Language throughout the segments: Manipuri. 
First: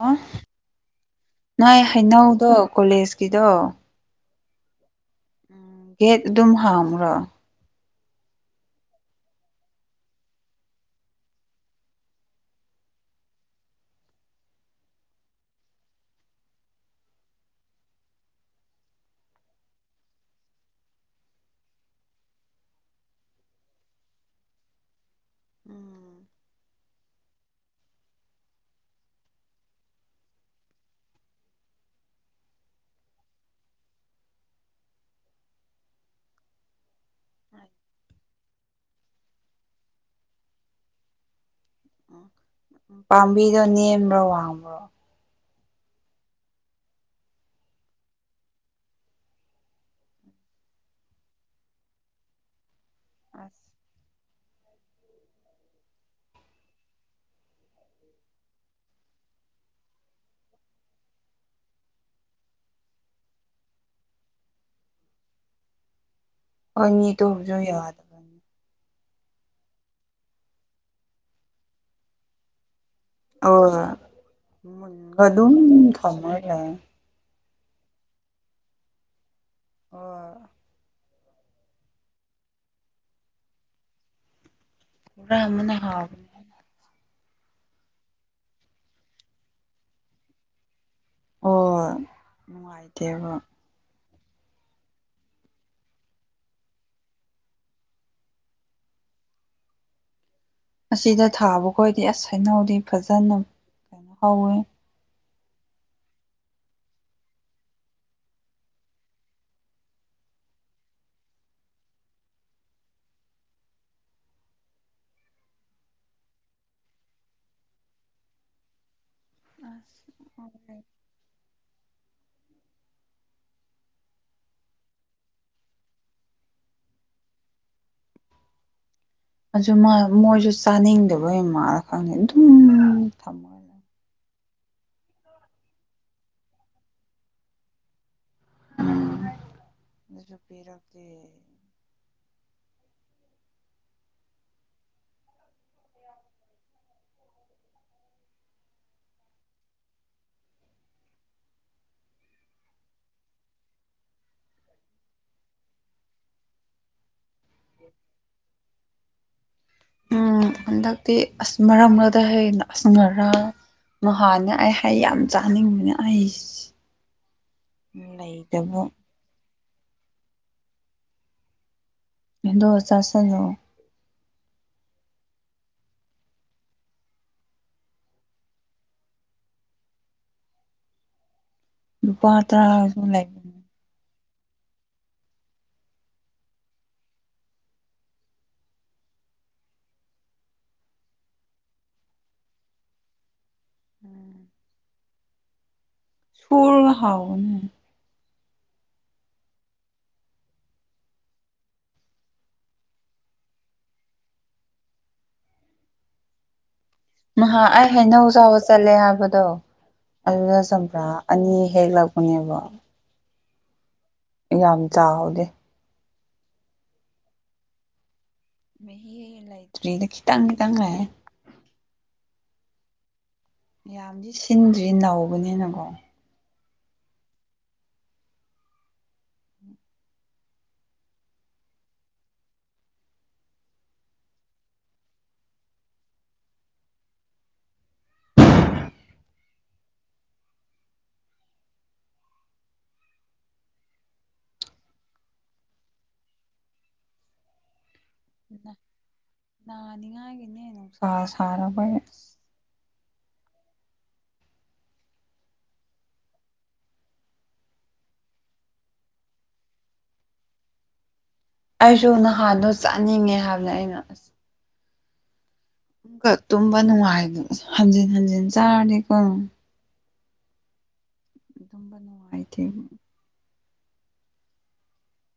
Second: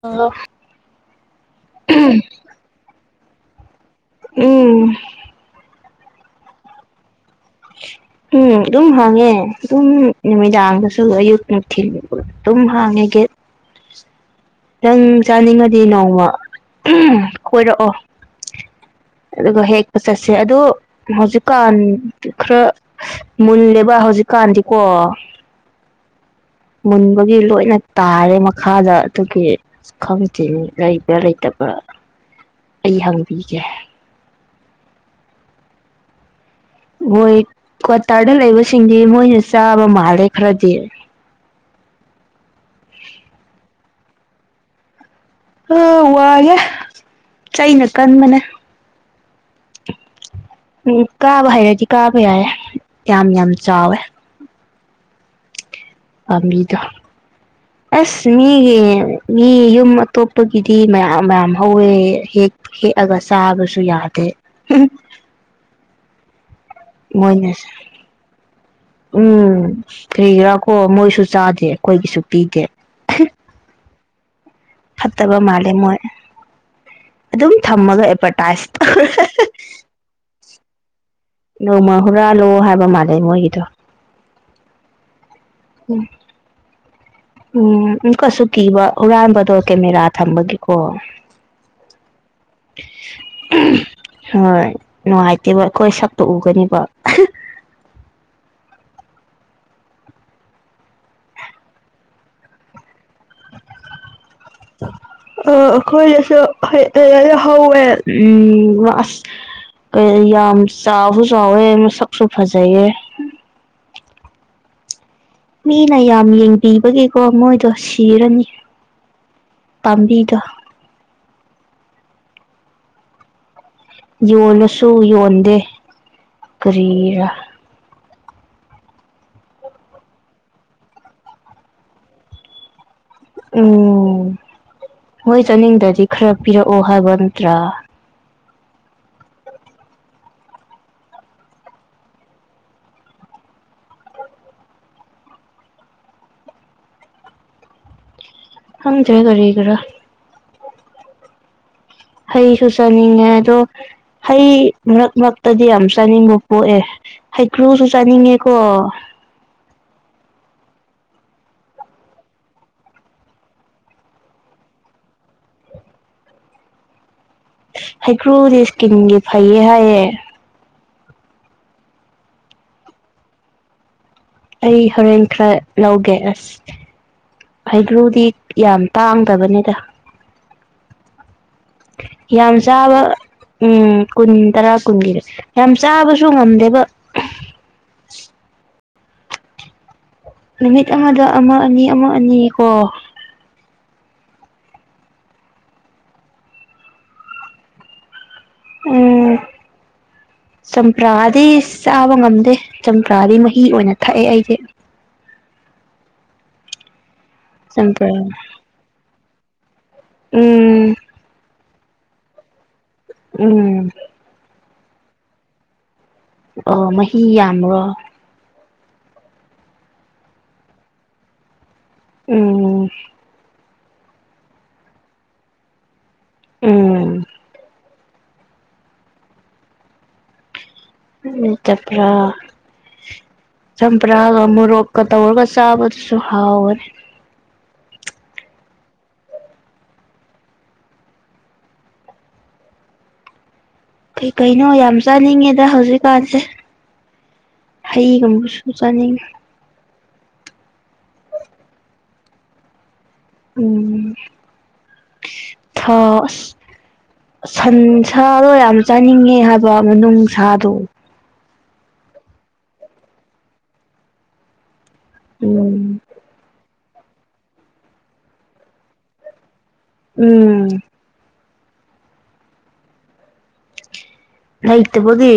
ꯍꯥ ꯑꯣ ꯅꯣꯏ ꯍꯩꯅꯧꯗꯣ ꯀꯣꯂꯦꯖꯀꯤꯗꯣ ꯎꯝ ꯒꯦꯠ ꯑꯗꯨꯝ ꯍꯥꯡꯕꯔꯣ ꯎꯝ ꯑꯗꯨꯝ ꯍꯥꯡꯉꯦ ꯑꯗꯨꯝ ꯅꯨꯃꯤꯗꯥꯡꯗꯁꯨ ꯑꯌꯨꯛ ꯅꯨꯡꯊꯤꯜ ꯑꯗꯨꯝ ꯍꯥꯡꯉꯦ ꯒꯦꯠ [inaudible] ꯅꯪ ꯆꯥꯅꯤꯡꯉꯗꯤ ꯅꯣꯡꯃ ꯑꯍꯝ ꯀꯣꯏꯔꯛꯑꯣ [inaudible] ꯑꯗꯨꯒ ꯍꯦꯛꯄ ꯆꯠꯁꯦ ꯑꯗꯨ ꯍꯧꯖꯤꯛꯀꯥꯟ ꯈꯔ ꯃꯨꯜꯂꯦꯕ ꯍꯧꯖꯤꯛ ꯀꯥꯟꯗꯤꯀꯣ ꯎꯝ ꯃꯨꯟꯕꯒꯤ ꯂꯣꯏꯅ ꯇꯥꯔꯦ ꯃꯈꯥꯗ ꯑꯗꯨꯒꯤ ꯈꯪꯗꯦꯅꯦ ꯂꯩꯕ꯭ꯔꯥ ꯂꯩꯇꯕ꯭ꯔꯥ ꯑꯩ ꯍꯪꯕꯤꯒꯦ [inaudible] ꯍꯣꯏ ꯎꯝ ꯀ꯭ꯋꯥꯇꯥꯔꯗ ꯂꯩꯕꯁꯤꯡꯗꯤ ꯃꯣꯏꯅ ꯆꯥꯕ ꯃꯥꯜꯂꯦ ꯈꯔꯗꯤ ꯄꯥꯝꯕꯤꯗ ꯅꯦꯝꯕ꯭ꯔꯥ ꯋꯥꯕ꯭ꯔꯣ ꯑ ꯋꯥꯏꯌꯦ ꯆꯩꯩꯅ ꯀꯟꯕꯅꯦ ꯎꯝ ꯀꯥꯕ ꯍꯩꯔꯗꯤ ꯀꯥꯕ ꯌꯥꯏꯌꯦ ꯌꯥꯝ ꯌꯥꯝ ꯑꯁ ꯆꯥꯎꯋꯦ ꯄꯥꯝꯕꯤꯗꯣ ꯑꯁ ꯃꯤꯒꯤ ꯃꯤ ꯌꯨꯝ ꯑꯇꯣꯞꯄꯒꯤꯗꯤ ꯃꯌꯥꯝ ꯃꯌꯥꯝ ꯍꯧꯋꯦ ꯍꯦ ꯍꯦꯛꯑꯒ ꯆꯥꯕꯁꯨ ꯌꯥꯗꯦ ꯃꯣꯏꯅ ꯑꯅꯤꯗꯨꯕꯨꯖꯨ ꯌꯥ ꯎꯝ ꯀꯔꯤꯒꯤꯔꯥ ꯀꯣ ꯃꯣꯏꯁꯨ ꯆꯥꯗꯦ ꯑꯩꯈꯣꯏꯒꯤꯁꯨ ꯄꯤꯗꯦ ꯑꯑꯣꯏ ꯐꯠꯇꯕ ꯑꯗꯨꯝ ꯃꯥꯜꯂꯦ ꯃꯣꯏ ꯊꯝꯂ ꯂꯩꯔꯅꯤ ꯑꯗꯨꯝ ꯊꯝꯃꯒ ꯑꯦꯗꯚꯔꯇꯥꯏꯁ ꯇꯧꯔ ꯑꯍꯣꯏ ꯅꯣꯡꯃ ꯍꯨꯔꯥꯜꯂꯨ ꯍꯥꯏꯕ ꯃꯥꯜꯂꯦ ꯃꯣꯏꯒꯤꯗꯣ ꯍꯨꯔꯥꯟꯕꯅ ꯍꯥꯥꯎ ꯎꯝ ꯎꯝꯀꯁꯨ ꯀꯤꯕ ꯍꯨꯔꯥꯟꯕꯗꯣ ꯀꯦꯃꯦꯔꯥ ꯊꯝꯕꯒꯤꯀꯣ ꯑꯣ ꯅꯨꯡꯉꯥꯏꯇꯦꯕ ꯍꯣꯏ ꯅꯨꯡꯉꯥꯏꯇꯦꯕ ꯑꯩꯈꯣꯏ ꯁꯛꯇꯣ ꯎꯒꯅꯤꯕ ꯑꯁꯤꯗ ꯊꯥꯕ ꯈꯣꯏꯗꯤ ꯑꯁ ꯍꯩꯅꯧꯗꯤ ꯐꯖꯅ ꯍꯧꯋꯦ [unintelligible] ꯀꯩ ꯌꯥꯝ ꯆꯥꯎꯁꯨ ꯆꯥꯎꯋꯦ ꯃꯁꯛꯁꯨ ꯐꯖꯩꯌꯦ ꯃꯤꯅ ꯌꯥꯝ ꯌꯦꯡꯕꯤꯕꯒꯤꯀꯣ ꯃꯣꯏꯗꯣ ꯁꯤꯔꯅꯤ ꯄꯥꯝꯕꯤꯗꯣ ꯌꯣꯜꯂꯁꯨ ꯌꯣꯟꯗꯦ ꯀꯔꯤꯔꯥ ꯑꯖꯨꯃ ꯃꯣꯏꯁꯨ ꯆꯥꯅꯤꯡꯗꯕꯩ ꯃꯥꯜꯂ ꯈꯪꯗꯦ ꯑꯗꯨꯝ ꯊꯝꯃꯒ ꯂꯩ ꯎꯝ ꯃꯣꯏ ꯆꯠꯅꯤꯡꯗꯗꯤ ꯈꯔ ꯄꯤꯔꯛꯑꯣ ꯍꯥꯏꯕ ꯅꯠꯇ꯭ꯔꯥ ꯎꯝ [unintelligible] ꯈꯪꯗꯔꯦ ꯀꯔꯤꯒꯤꯔꯥ ꯍꯩꯁꯨ ꯆꯥꯅꯤꯡꯉꯦ ꯑꯗꯣ ꯍꯩ ꯃꯔꯛ ꯃꯔꯛꯇꯗꯤ ꯌꯥꯝ ꯆꯥꯅꯤꯡꯕ ꯄꯣꯛꯑꯦ ꯍꯩꯀ꯭ꯔꯨꯁꯨ ꯆꯥꯅꯤꯡꯉꯦꯀꯣ ꯎꯝ ꯍꯟꯗꯛꯇꯤ ꯑꯁ ꯃꯔꯛ ꯃꯔꯛꯇ ꯍꯩꯅ ꯑꯁ ꯉꯔꯥꯡ ꯅꯍꯥꯟꯅ ꯑꯩ ꯍꯩ ꯌꯥꯝ ꯆꯥꯅꯤꯡꯕꯅꯦ ꯑꯩꯁ ꯍꯩꯀ꯭ꯔꯨꯗꯤ ꯂꯩꯇꯕ ꯏꯁꯀꯤꯟꯒꯤ ꯐꯩꯌꯦ ꯍꯥꯏꯌꯦ [unintelligible] ꯑꯩ ꯍꯣꯔꯦꯟ ꯈꯔ ꯂꯧꯒꯦ ꯑꯁ ꯍꯩꯒ꯭ꯔꯨꯗꯤ ꯌꯥꯝ ꯇꯥꯡꯗꯕꯅꯦꯗ [inaudible] ꯂꯨꯄꯥ ꯌꯥꯝ ꯆꯥꯕ ꯇꯔꯥꯁꯨ ꯂꯩꯕꯅꯦ ꯎꯝ ꯀꯨꯟ ꯇꯔꯥ ꯀꯨꯟꯒꯤ ꯌꯥꯝ ꯆꯥꯕꯁꯨ ꯉꯝꯗꯦꯕ ꯅꯨꯃꯤꯠ ꯑꯃꯗ ꯑꯃ ꯑꯅꯤ ꯑꯃ ꯑꯅꯤ ꯀꯣ ꯎꯝ ꯁꯨꯔꯒ ꯍꯥꯎꯕꯅꯦ ꯎꯝ [inaudible] ꯆꯝꯄ꯭ꯔꯥꯗꯤꯁ ꯆꯥꯕ ꯉꯝꯗꯦ ꯆꯝꯄ꯭ꯔꯥꯗꯤ ꯃꯍꯤ ꯑꯣꯏꯅ ꯊꯛꯑꯦ ꯑꯩꯗꯤ [inaudible] ꯅꯍꯥ ꯑꯩ ꯆꯝꯄ꯭ꯔꯥ ꯍꯩꯅꯧ ꯆꯥꯎꯕ ꯆꯠꯂꯦ ꯍꯥꯏꯕꯗꯣ ꯑꯗꯨꯗ ꯎꯝ ꯆꯝꯄ꯭ꯔꯥ ꯑꯅꯤ ꯍꯦꯛꯂꯥꯛꯄꯅꯦꯕ ꯎꯝ ꯌꯥꯝ ꯆꯥꯎꯗꯦ ꯑꯣ ꯃꯍꯤ ꯌꯥꯝꯕꯔꯣ ꯃꯍꯤ ꯂꯩꯇ꯭ꯔꯤꯗ ꯈꯤꯇꯪ ꯈꯤꯇꯪ ꯂꯩꯌꯦ ꯎꯝ ꯌꯥꯝꯗꯤ ꯁꯤꯟꯗ꯭ꯔꯤ ꯅꯧꯕꯅꯤꯅꯀꯣ ꯎꯝ ꯎꯝ ꯆꯞꯄꯔꯥ ꯆꯝꯄ꯭ꯔꯥꯒ ꯃꯣꯔꯣꯛꯀ ꯇꯧꯔꯒ ꯆꯥꯕꯗꯨꯁꯨ ꯍꯥꯎꯕꯅꯦ ꯀꯩ ꯀꯩꯅꯣ ꯌꯥꯝ ꯆꯥꯅꯤꯡꯉꯦꯗ ꯍꯧꯖꯤꯛꯀꯥꯟꯁꯦ ꯍꯩꯒꯨꯝꯕꯁꯨ ꯆꯥꯅꯤꯡꯉꯤ [unintelligible] ꯎꯝ ꯊ ꯥ ꯑꯁ ꯁꯟ ꯁꯥꯗꯣ ꯌꯥꯝ ꯆꯥꯅꯤꯡꯉꯦ ꯍꯥꯏꯕ ꯃꯅꯨꯡ ꯁꯥꯗꯣ ꯑꯩꯁꯨ ꯅꯍꯥꯗꯣ ꯆꯥꯅꯤꯡꯉꯦ ꯍꯥꯏꯕꯅꯦ ꯑꯩꯅ ꯑꯁ ꯎꯝ ꯨꯀ ꯇꯨꯝꯕ ꯅꯨꯡꯉꯥꯏ ꯍꯟꯖꯤꯟ ꯍꯟꯖꯤꯟ ꯆꯥꯔꯗꯤꯀꯣ ꯎꯝ [inaudible] ꯂꯩꯇꯕꯒꯤ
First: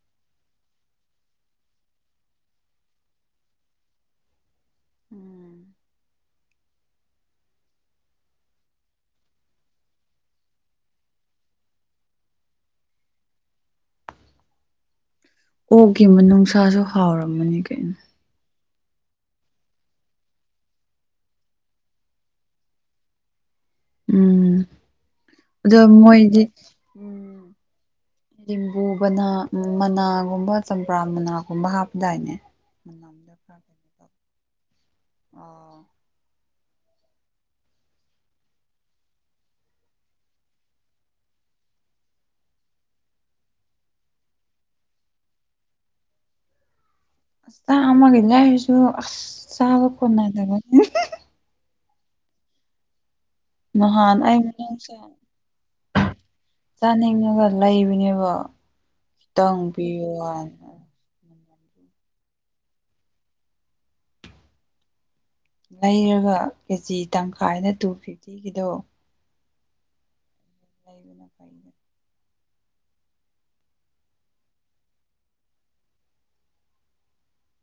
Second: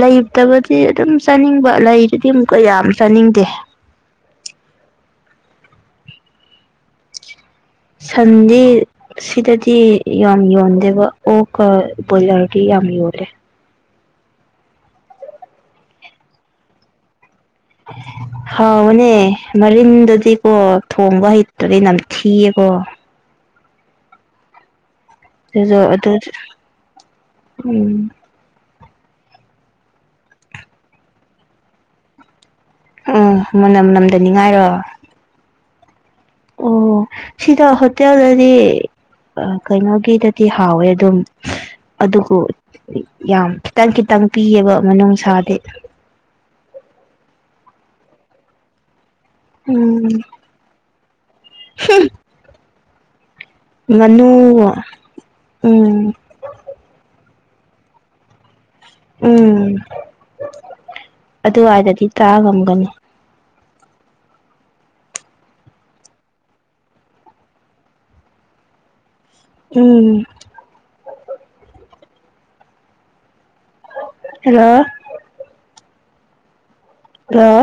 ꯂꯩꯇꯕꯗꯤ ꯑꯗꯨꯝ ꯆꯥꯅꯤꯡꯕ ꯂꯩꯔꯗꯤ ꯑꯃꯨꯛꯀ ꯌꯥꯝ ꯆꯥꯅꯤꯡ ꯗꯦ [inaudible] ꯁꯟꯗꯤ ꯁꯤꯗꯗꯤ ꯌꯥꯝ ꯌꯣꯟꯗꯦꯕ ꯑꯣꯛꯀ ꯕꯣꯏꯂꯔꯗꯤ ꯌꯥꯝ ꯌꯥꯝ ꯌꯦꯜꯂꯦ ꯑꯣꯛꯒꯤ ꯃꯅꯨꯡꯁꯥꯁꯨ ꯍꯥꯎꯔꯝꯃꯅꯤ ꯀꯩꯅꯣ ꯍꯥꯎꯕꯅꯦ ꯃꯔꯤꯟꯗꯨꯗꯤꯀꯣ ꯊꯣꯡꯕ ꯍꯩꯇꯗꯤ ꯅꯝꯊꯤꯌꯦꯀꯣ ꯎꯝ ꯑꯗꯣ ꯑꯗꯨꯁꯨ ꯑꯗꯨ ꯃꯣꯏꯗꯤ ꯎꯝ ꯎꯝ ꯎꯨꯕꯅꯥ ꯃꯅꯥꯒꯨꯝꯕ ꯆꯝꯄ꯭ꯔꯥ ꯃꯅꯥꯒꯨꯝꯕ ꯍꯥꯞꯄꯗꯥꯏꯅꯦ [unintelligible] ꯗꯅꯤꯡꯉꯥꯏꯔꯣ ꯑꯣ ꯑꯣ ꯁꯤꯗ ꯍꯣꯇꯦꯜꯗꯗꯤ ꯑꯥ ꯀꯩꯅꯣꯒꯤꯗꯗꯤ ꯍꯥꯎꯋꯦ ꯑꯗꯨꯝ ꯑꯗꯨꯒꯨ ꯌꯥꯝ ꯈꯤꯇꯪ ꯈꯤꯇꯪ ꯄꯤꯌꯦꯕ ꯃꯅꯨꯡꯁꯥꯗꯤ ꯆꯥꯝꯃꯥꯒꯤ ꯂꯥꯏꯔꯁꯨ ꯑꯁ ꯆꯥꯕ ꯀꯣꯟꯅꯗꯕ ꯑꯍꯤꯍꯤ ꯍꯨꯝ ꯅꯥꯍꯥꯟ ꯑꯩ ꯃꯅꯨꯡꯁ ꯎꯝ ꯆꯥꯅꯤꯡꯉꯒ ꯂꯩꯕꯅꯦꯕ ꯈꯤꯇꯪ ꯎꯝ ꯄꯤꯕꯋꯥꯅꯦ ꯑꯗꯨꯋꯥꯏꯗꯗꯤ ꯇꯥꯡꯉꯝꯒꯅꯤ ꯂꯩꯔꯒ ꯀꯦꯖꯤ ꯇꯪꯈꯥꯏꯗ ꯇꯨ ꯐꯤꯐꯇꯤꯒꯤꯗꯣ ꯎꯝ [unintelligible] ꯍꯜꯂꯣ ꯍꯜꯂꯣ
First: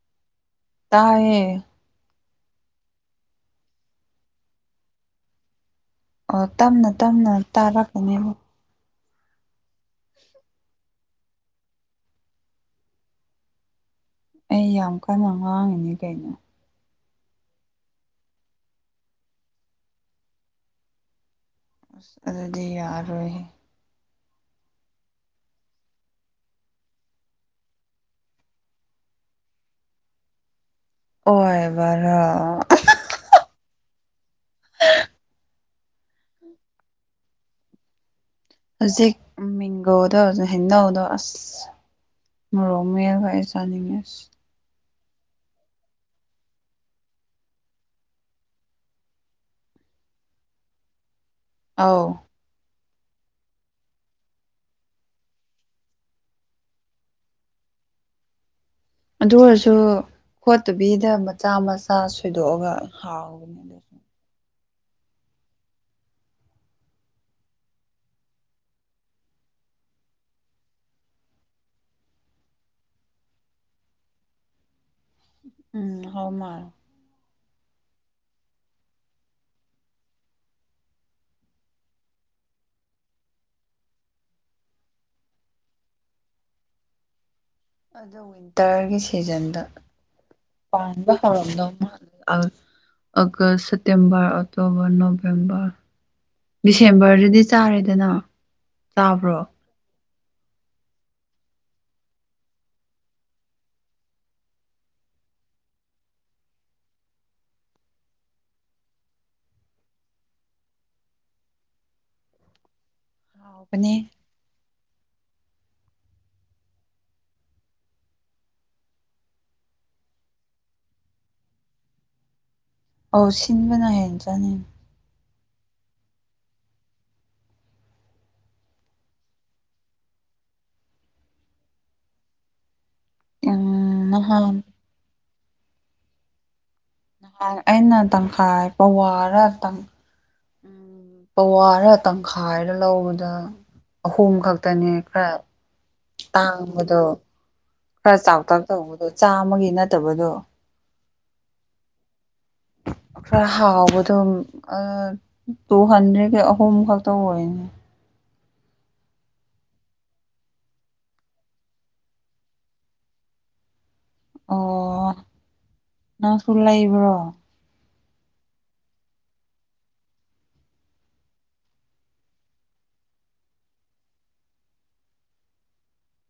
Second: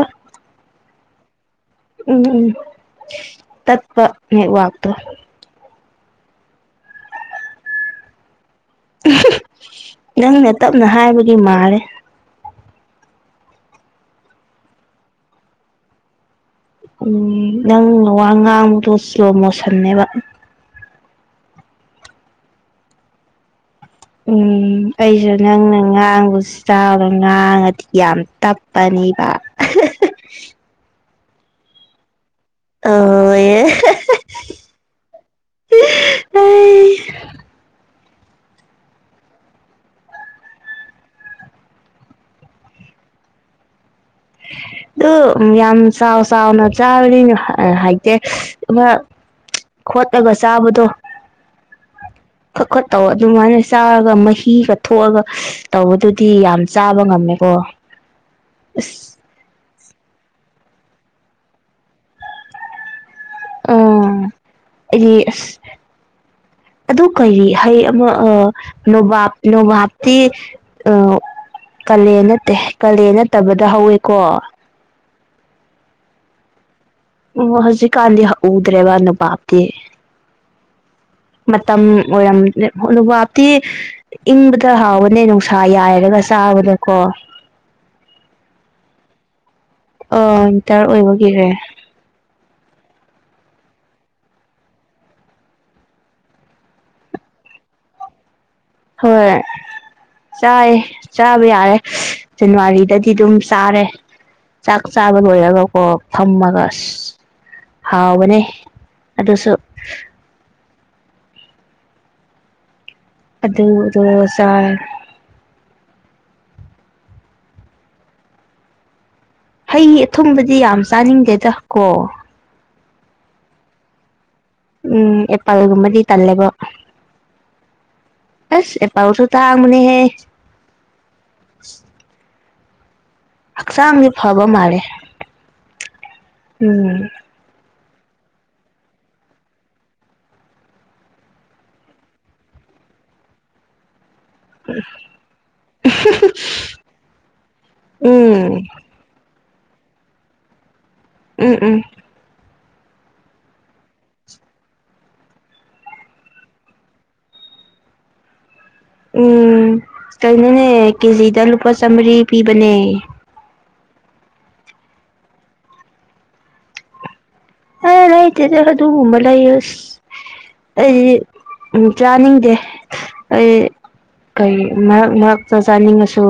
ꯇꯥꯏꯌꯦ ꯎꯝ ꯎꯝ ꯇꯠꯄ ꯅꯦꯠꯋꯥꯛꯇꯣ ꯑꯣ ꯇꯞꯅ ꯇꯝꯅ ꯇꯥꯔꯛꯀꯅꯦ ꯃꯨꯛ ꯅꯪꯅ ꯇꯞꯅ ꯍꯥꯏꯕꯒꯤ ꯃꯥꯂꯦ ꯑꯩ ꯌꯥꯝ ꯀꯟꯅ ꯉꯥꯡꯉꯤꯅꯤ ꯀꯩꯅꯣ ꯎꯝ ꯅꯪ ꯋꯥ ꯉꯥꯡꯕꯗꯣ ꯁꯂꯣ ꯃꯣꯁꯟꯅꯦꯕ ꯑꯁ ꯑꯗꯨꯗꯤ ꯌꯥꯔꯔꯣꯏ ꯍꯦ ꯎꯝ ꯑꯩꯁꯨ ꯅꯪꯅ ꯉꯥꯡꯕꯁꯤ ꯆꯥꯎꯅ ꯉꯥꯡꯉꯗꯤ ꯌꯥꯝ ꯇꯞꯄꯅꯦ [unintelligible] ꯑꯣꯏꯕꯔꯣ ꯑꯣꯌꯦ [unintelligible] [unintelligible] ꯍꯧꯖꯤꯛ ꯃꯤꯡꯒꯣꯗꯣ ꯍꯩꯅꯧꯗꯣ ꯑꯁ ꯃꯣꯔꯣꯛ ꯃꯦꯠꯂꯒ ꯑꯩꯁ ꯆꯥꯅꯤꯡꯉꯦꯁ ꯑꯗꯨ ꯌꯥꯝ ꯆꯥꯎ ꯆꯥꯎꯅ ꯆꯥꯔꯗꯤ ꯑ ꯍꯩꯇꯦ ꯑꯃ ꯈꯣꯠꯂꯒ ꯆꯥꯕꯗꯣ ꯑꯥꯎ ꯈꯣꯠꯇꯧꯑꯣ ꯑꯗꯨꯃꯥꯏꯅ ꯆꯥꯔꯒ ꯃꯍꯤꯒ ꯊꯣꯛꯑꯒ ꯇꯧꯕꯗꯨꯗꯤ ꯌꯥꯝ ꯆꯥꯕ ꯉꯝꯃꯦꯀꯣ [inaudible] ꯑꯁ ꯑꯗꯨ ꯑꯣꯏꯔꯁꯨ ꯈꯣꯠꯇꯕꯤꯗ ꯃꯆꯥ ꯃꯆꯥ ꯁꯣꯏꯗꯣꯛꯑꯒ ꯍꯥꯎꯕꯅꯦ ꯑꯩ ꯑꯁ [inaudible] ꯑꯗꯨ ꯀꯔꯤ ꯍꯩ ꯑꯃ ꯑ ꯅꯣꯕꯥꯞ ꯅꯣꯕꯥꯞꯇꯤ ꯑꯥ ꯀꯥꯂꯦꯟ ꯅꯠꯇꯦ ꯀꯥꯂꯦꯟ ꯅꯠꯇꯕꯗ ꯍꯧꯋꯦꯀꯣ ꯎꯝ ꯍꯧꯃꯥꯜ ꯑꯣ ꯍꯧꯖꯤꯛꯀꯥꯟꯗꯤ ꯎꯗ꯭ꯔꯦꯕ ꯅꯣꯕꯥꯞꯗꯤ [inaudible] ꯃꯇꯝ ꯑꯣꯏꯔꯝ ꯅꯨ ꯅꯨꯕꯥꯞꯇꯤ ꯏꯪꯕꯗ ꯍꯥꯎꯕꯅꯦ ꯅꯨꯡꯁꯥ ꯌꯥꯏꯔꯒ ꯆꯥꯕꯗꯀꯣ ꯑꯗꯣ ꯋꯤꯟꯇꯔꯒꯤ ꯁꯤꯖꯟꯗ ꯑꯣ ꯋꯤꯟꯇꯔ ꯄꯥꯟꯕ ꯑꯣꯏꯕꯒꯤꯔꯦ ꯍꯧꯔꯝꯗꯧ ꯃꯦꯜꯂꯦ ꯑꯧ ꯑꯒꯁ ꯁꯦꯞꯇꯦꯝꯕꯔ ꯑꯣꯛꯇꯣꯕꯔ ꯅꯣꯕꯦꯝꯕꯔ ꯗꯤꯁꯦꯝꯕꯔꯗꯗꯤ ꯆꯥꯔꯦꯗꯅ ꯆꯥꯕ꯭ꯔꯣ ꯍꯣꯏ ꯆꯥꯏ ꯆꯥꯕ ꯌꯥꯔꯦ ꯖꯅꯋꯥꯔꯤꯗꯗꯤ ꯑꯗꯨꯝ ꯆꯥꯔꯦ ꯆꯥꯛ ꯆꯥꯕ ꯂꯣꯏꯔꯒꯀꯣ ꯐꯝꯃꯒ ꯑꯁ ꯍꯥꯎꯕꯅꯦ ꯑꯗꯨꯁꯨ ꯍꯥꯎꯕꯅꯦ ꯑꯗꯨꯗꯣ ꯆꯥꯔꯦ ꯍꯩ ꯑꯊꯨꯝꯕꯗꯤ ꯌꯥꯝ ꯆꯥꯅꯤꯡꯗꯦꯗ ꯀꯣ ꯑꯣ ꯁꯤꯟꯕꯅ ꯍꯦꯟ ꯎꯝ ꯑꯦꯄꯥꯜꯒꯨꯝꯕꯗꯤ ꯇꯜꯂꯦꯕꯣ ꯑꯁ ꯑꯦꯄꯜꯁꯨ ꯇꯥꯡꯕꯅꯦꯍꯦ ꯎꯝ ꯍꯛꯆꯥꯡꯁꯦ ꯐꯕ ꯅꯍꯥꯟ ꯃꯥꯜꯂꯦ ꯎꯝ ꯅꯍꯥꯟ ꯑꯩꯅ ꯇꯪꯈꯥꯏ ꯄꯋꯥꯔ ꯄꯋꯥꯔ ꯇꯪꯈꯥꯏꯔ ꯂꯧꯕꯗ ꯑꯍꯨꯝ ꯈꯛꯇꯅꯦ ꯈꯔ ꯇꯥꯡꯕꯗꯣ ꯈꯔ ꯆꯥꯎꯇꯥꯛ ꯎꯝ ꯇꯧꯕꯗꯣ ꯆꯥꯃꯒꯤ ꯅꯠꯇꯕꯗꯣ ꯎꯝ ꯎꯝ [inaudible] ꯈꯔ ꯍꯥꯎꯕꯗꯣ ꯇꯨꯍꯟꯗ꯭ꯔꯦꯠꯀꯤ ꯑꯍꯨꯝ ꯈꯛꯇ ꯑꯣꯏꯅꯤ ꯎꯝ ꯀꯩꯅꯣꯅꯦ ꯀꯦꯖꯤꯗ ꯂꯨꯄꯥ ꯆꯥꯃ꯭ꯔꯤ ꯄꯤꯕꯅꯦ ꯑꯣ ꯅꯪꯁꯨ ꯂꯩꯕ꯭ꯔꯣ ꯑꯥ ꯂꯩꯥꯇꯦꯗ ꯑꯗꯨꯒꯨꯝꯕ ꯂꯩꯕ ꯑꯁ ꯑꯩ ꯎꯝ ꯆꯥꯅꯤꯡꯗꯦ ꯑꯩ ꯀꯩ ꯃꯔꯛ ꯃꯔꯛꯇ ꯆꯥꯅꯤꯡꯉꯁꯨ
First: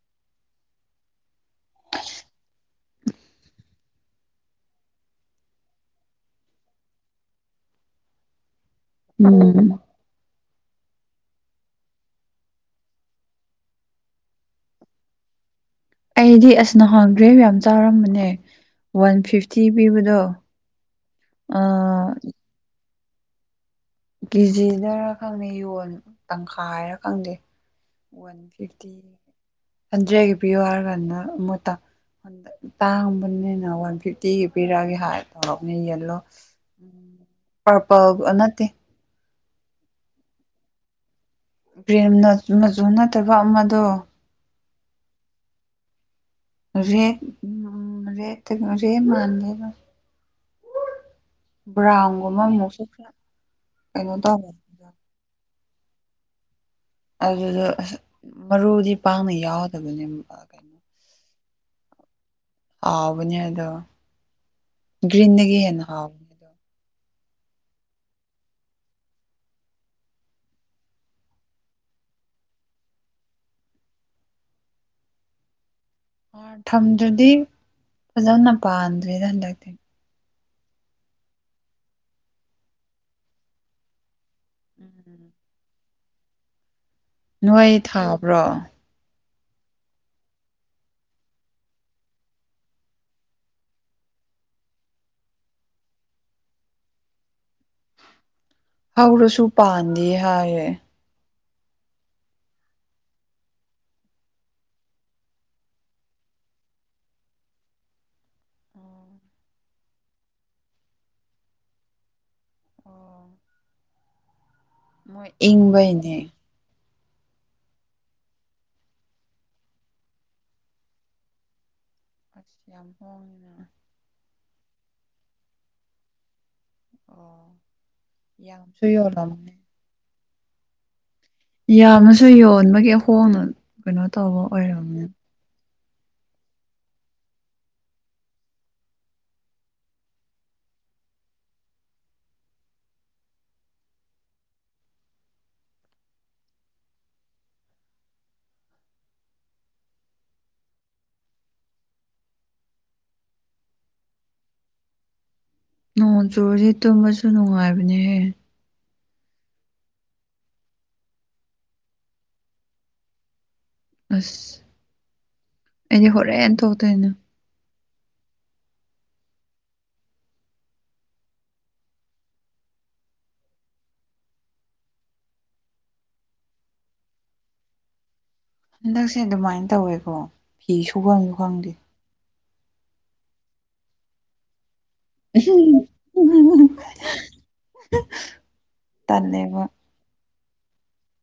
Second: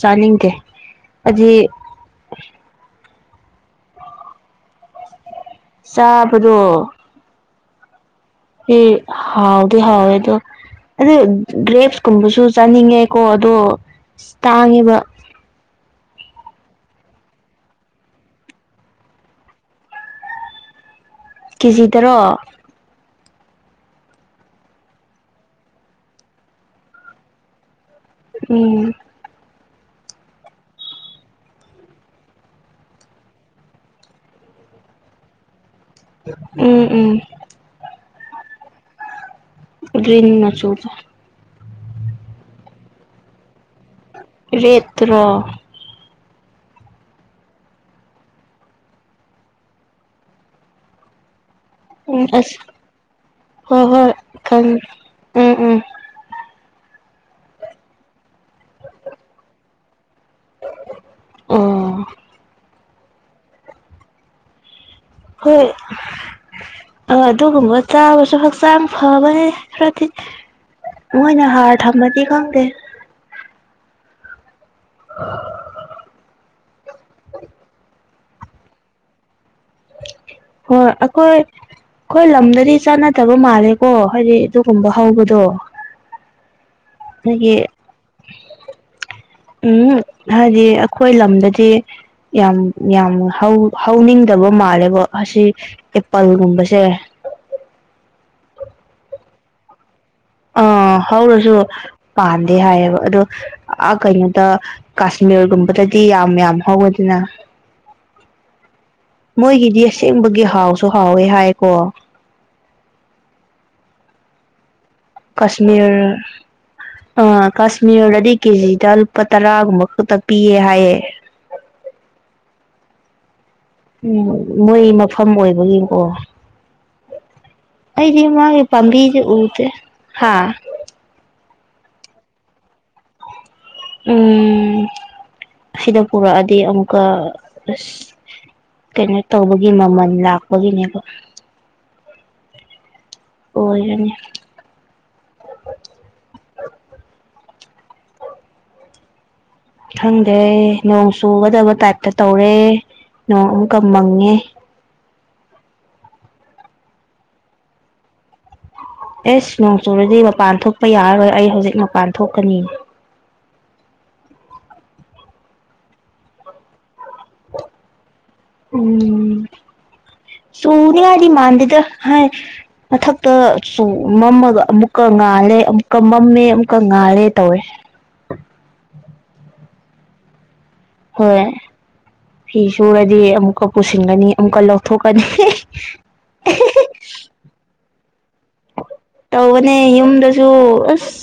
ꯆꯥꯅꯤꯡꯗꯦ ꯑꯗꯤ [inaudible] ꯆꯥꯕꯗꯣ ꯑꯦ ꯍꯥꯎꯗꯤ ꯎꯝ ꯍꯥꯎꯋꯦ ꯗꯣ ꯑꯗꯨ ꯒ꯭ꯔꯦꯞꯁꯀꯨꯝꯕꯁꯨ ꯆꯥꯅꯤꯡꯉꯦ ꯑꯗꯣ ꯑꯁ ꯇꯥꯡꯉꯦꯕ ꯑꯩꯗꯤ ꯑꯁ ꯅꯍꯥꯟ ꯒ꯭ꯔꯦꯞ ꯌꯥꯝ ꯆꯥꯔꯝꯕꯅꯦ ꯋꯥꯟ ꯐꯤꯐꯇꯤ ꯄꯤꯕꯗꯣ ꯀꯦꯖꯤ ꯑꯥ ꯗꯔꯣ? ꯀꯦꯖꯤꯗꯔ ꯈꯪꯗꯦ ꯌꯣꯟꯂꯤꯗꯣ ꯇꯪꯈꯥꯏꯔ ꯈꯪꯗꯦ ꯋꯥꯟ ꯎꯝ ꯐꯤꯐꯇꯤ ꯍꯟꯗ꯭ꯔꯦꯠꯀꯤ ꯄꯤꯌꯨ ꯍꯥꯏꯔꯒꯥꯟꯅ ꯑꯃꯨꯛ ꯇꯥꯡꯕꯅꯤꯅ ꯋꯥꯟ ꯐꯤꯐꯇꯤꯒꯤ ꯄꯤꯔꯛꯑꯒꯦ ꯍꯥꯏꯔꯒ ꯄꯤꯔꯛꯄ ꯌꯦꯜꯂꯣ ꯎꯝ ꯎꯝ ꯄꯔꯄꯜ ꯅꯠꯇꯦ ꯒ꯭ꯔꯤꯟ ꯃꯆꯨꯗ ꯄ꯭ꯔꯦꯝꯅ ꯆꯨ ꯃꯆꯨ ꯅꯠꯇꯕ ꯑꯃꯗꯣ ꯔꯦꯠꯇꯨꯔꯣ ꯔꯦꯠ ꯔꯦꯠꯇꯤ ꯃꯥꯥꯟꯗꯦꯗ ꯎꯝ ꯑꯁ ꯑꯃꯨꯛꯁꯨ ꯈꯔ ꯍꯣꯏ ꯍꯣꯏ ꯀꯩꯅꯣ ꯇꯧꯋꯦ ꯈꯪꯏ ꯎꯝ ꯎꯝ ꯑꯗꯨꯗꯣ ꯑꯁ ꯃꯔꯨꯗꯤ ꯄꯥꯛꯅ ꯌꯥꯎꯗꯕꯅꯦꯕ ꯎꯝ ꯍꯥꯎꯕꯅꯦ ꯑꯗꯣ ꯒ꯭ꯔꯤꯟꯗꯒꯤ ꯍꯦꯟꯅ ꯍꯥꯎꯕꯅꯦ ꯑꯥ ꯑꯗꯨꯒꯨꯝꯕ ꯆꯥꯕꯁꯨ ꯍꯛꯆꯥꯡ ꯐꯕꯅꯦ ꯈꯔꯗꯤ ꯃꯣꯏꯅ ꯍꯥꯔ ꯊꯝꯃꯗꯤ ꯈꯪꯗꯦ [inaudible] ꯍꯥꯔ ꯊꯝꯗ꯭ꯔꯗꯤ ꯐꯖꯅ ꯄꯥꯟꯗꯔꯦꯗ ꯍꯟꯗꯛꯇꯤ ꯍꯣꯏ ꯑꯩꯈꯣꯏ ꯑꯩꯈꯣꯏ ꯂꯝꯗꯗꯤ ꯆꯥꯅꯗꯕ ꯃꯥꯜꯂꯦꯀꯣ ꯍꯥꯏꯗꯤ ꯑꯗꯨꯒꯨꯝꯕ ꯎꯝ ꯍꯧꯕꯗꯣ ꯑꯩꯈꯣꯏꯒꯤ ꯅꯣꯏ ꯊꯥꯕ꯭ꯔꯣ? ꯎꯝꯎꯨꯝ ꯍꯥꯏꯗꯤ ꯑꯩꯈꯣꯏ ꯂꯝꯗꯗꯤ ꯌꯥꯝ ꯌꯥꯝ ꯍꯧ ꯍꯧꯅꯤꯡꯗꯕ ꯃꯥꯜꯂꯦꯕꯣ ꯑꯁꯤ ꯑꯦꯄꯜꯒꯨꯝꯕꯁꯦ ꯍꯧꯔꯁꯨ ꯄꯥꯟꯗꯦ ꯍꯥꯏꯌꯦ ꯗꯨ ꯄꯥꯟꯗꯦ ꯍꯥꯏꯌꯦꯕ ꯑꯗꯨ ꯑꯥ ꯀꯩꯅꯣꯗ ꯀꯥꯁꯃꯤꯔꯒꯨꯝꯕꯗꯤ ꯌꯥꯝ ꯄꯜꯂꯦ ꯌꯝ ꯍꯧꯕꯅꯤꯅ [inaudible] ꯃꯣꯏꯒꯤꯗꯤ ꯑꯁꯦꯡꯕꯒꯤ ꯍꯥꯎꯁꯨ ꯍꯥꯎꯋꯦ ꯍꯥꯏꯀꯣ [inaudible] ꯃꯣꯏ ꯀꯥꯁꯃꯤꯔ ꯏꯪꯕꯩꯅꯦ ꯑꯥ ꯀꯥꯁꯃꯤꯔꯗꯗꯤ ꯀꯦꯖꯤꯗ ꯂꯨꯄꯥ ꯇꯔꯥꯒꯨꯝꯕ ꯈꯛꯇ ꯄꯤꯌꯦ ꯍꯥꯏꯌꯦ [inaudible] ꯎꯝ ꯃꯣꯏ ꯃꯐꯝ ꯑꯣꯏꯕꯒꯤꯅꯦ꯫ ꯑꯣ ꯑꯩꯗꯤ ꯃꯥꯒꯤ ꯌꯥꯝꯁꯨ ꯄꯥꯝꯕꯤꯖꯦ ꯌꯣꯜꯂꯝꯅꯦ ꯎꯗꯦ꯫ ꯍꯥꯥ ꯌꯥꯝꯅꯁꯨ ꯌꯣꯟꯕꯒꯤ ꯍꯣꯡꯅ ꯀꯩꯅꯣ ꯇꯧꯕ ꯎꯝ ꯑꯣꯏꯔꯝꯅꯦ꯫ ꯁꯤꯗ ꯄꯨꯔꯛꯑꯗꯤ ꯑꯃꯨꯛꯀ ꯀꯩꯅꯣ ꯇꯧꯕꯒꯤ ꯃꯃꯜ ꯂꯥꯛꯄꯒꯤꯅꯦꯕ ꯑꯣꯏꯔꯅꯤ [inaudible] ꯈꯪꯗꯦ ꯅꯣꯡ ꯆꯨꯒꯗꯕ ꯇꯥꯏꯞꯇ ꯇꯧꯔꯦ ꯅꯣꯡ ꯑꯃꯨꯛꯀ ꯃꯪꯉꯦ ꯅꯣꯡ ꯆꯨꯔꯁꯦ ꯇꯨꯝꯕꯁꯨ ꯅꯨꯡꯉꯥꯏꯕꯅꯦꯍꯦ ꯑꯦꯁ ꯅꯣꯡ ꯆꯨꯨꯔꯗꯤ ꯃꯄꯥꯟ ꯊꯣꯛꯄ ꯌꯥꯔꯔꯣꯏ ꯑꯩ ꯍꯧꯖꯤꯛ ꯃꯄꯥꯟ ꯊꯣꯛꯀꯅꯤ ꯑꯁ ꯑꯩꯗꯤ ꯍꯣꯔꯦꯟ ꯊꯣꯛꯇꯣꯏꯅꯦ ꯎꯝ ꯆꯨꯅꯤꯉꯥꯏꯗꯤ ꯃꯥꯟꯗꯦꯗ ꯍꯥꯏ ꯃꯊꯛꯇ ꯆꯨ ꯃꯝꯃꯒ ꯑꯃꯨꯛꯀ ꯉꯥꯜꯂꯦ ꯑꯃꯨꯛꯀ ꯃꯝꯃꯦ ꯑꯃꯨꯛꯀ ꯉꯥꯜꯂꯦ ꯇꯧꯋꯦ ꯑꯣ ꯐꯤ ꯁꯨꯕꯝꯒ ꯍꯣꯏ ꯈꯪꯗꯦ ꯐꯤ ꯁꯨꯔꯗꯤ ꯑꯃꯨꯛꯀ ꯄꯨꯁꯤꯟꯒꯅꯤ ꯑꯃꯨꯛꯀ ꯂꯧ ꯊꯣꯛꯀꯅꯤ ꯍꯦꯍꯦ ꯑꯍꯦꯍꯦ ꯇꯜꯂꯦꯕ ꯇꯧꯕꯅꯦ ꯌꯨꯝꯗꯁꯨ ꯑꯁ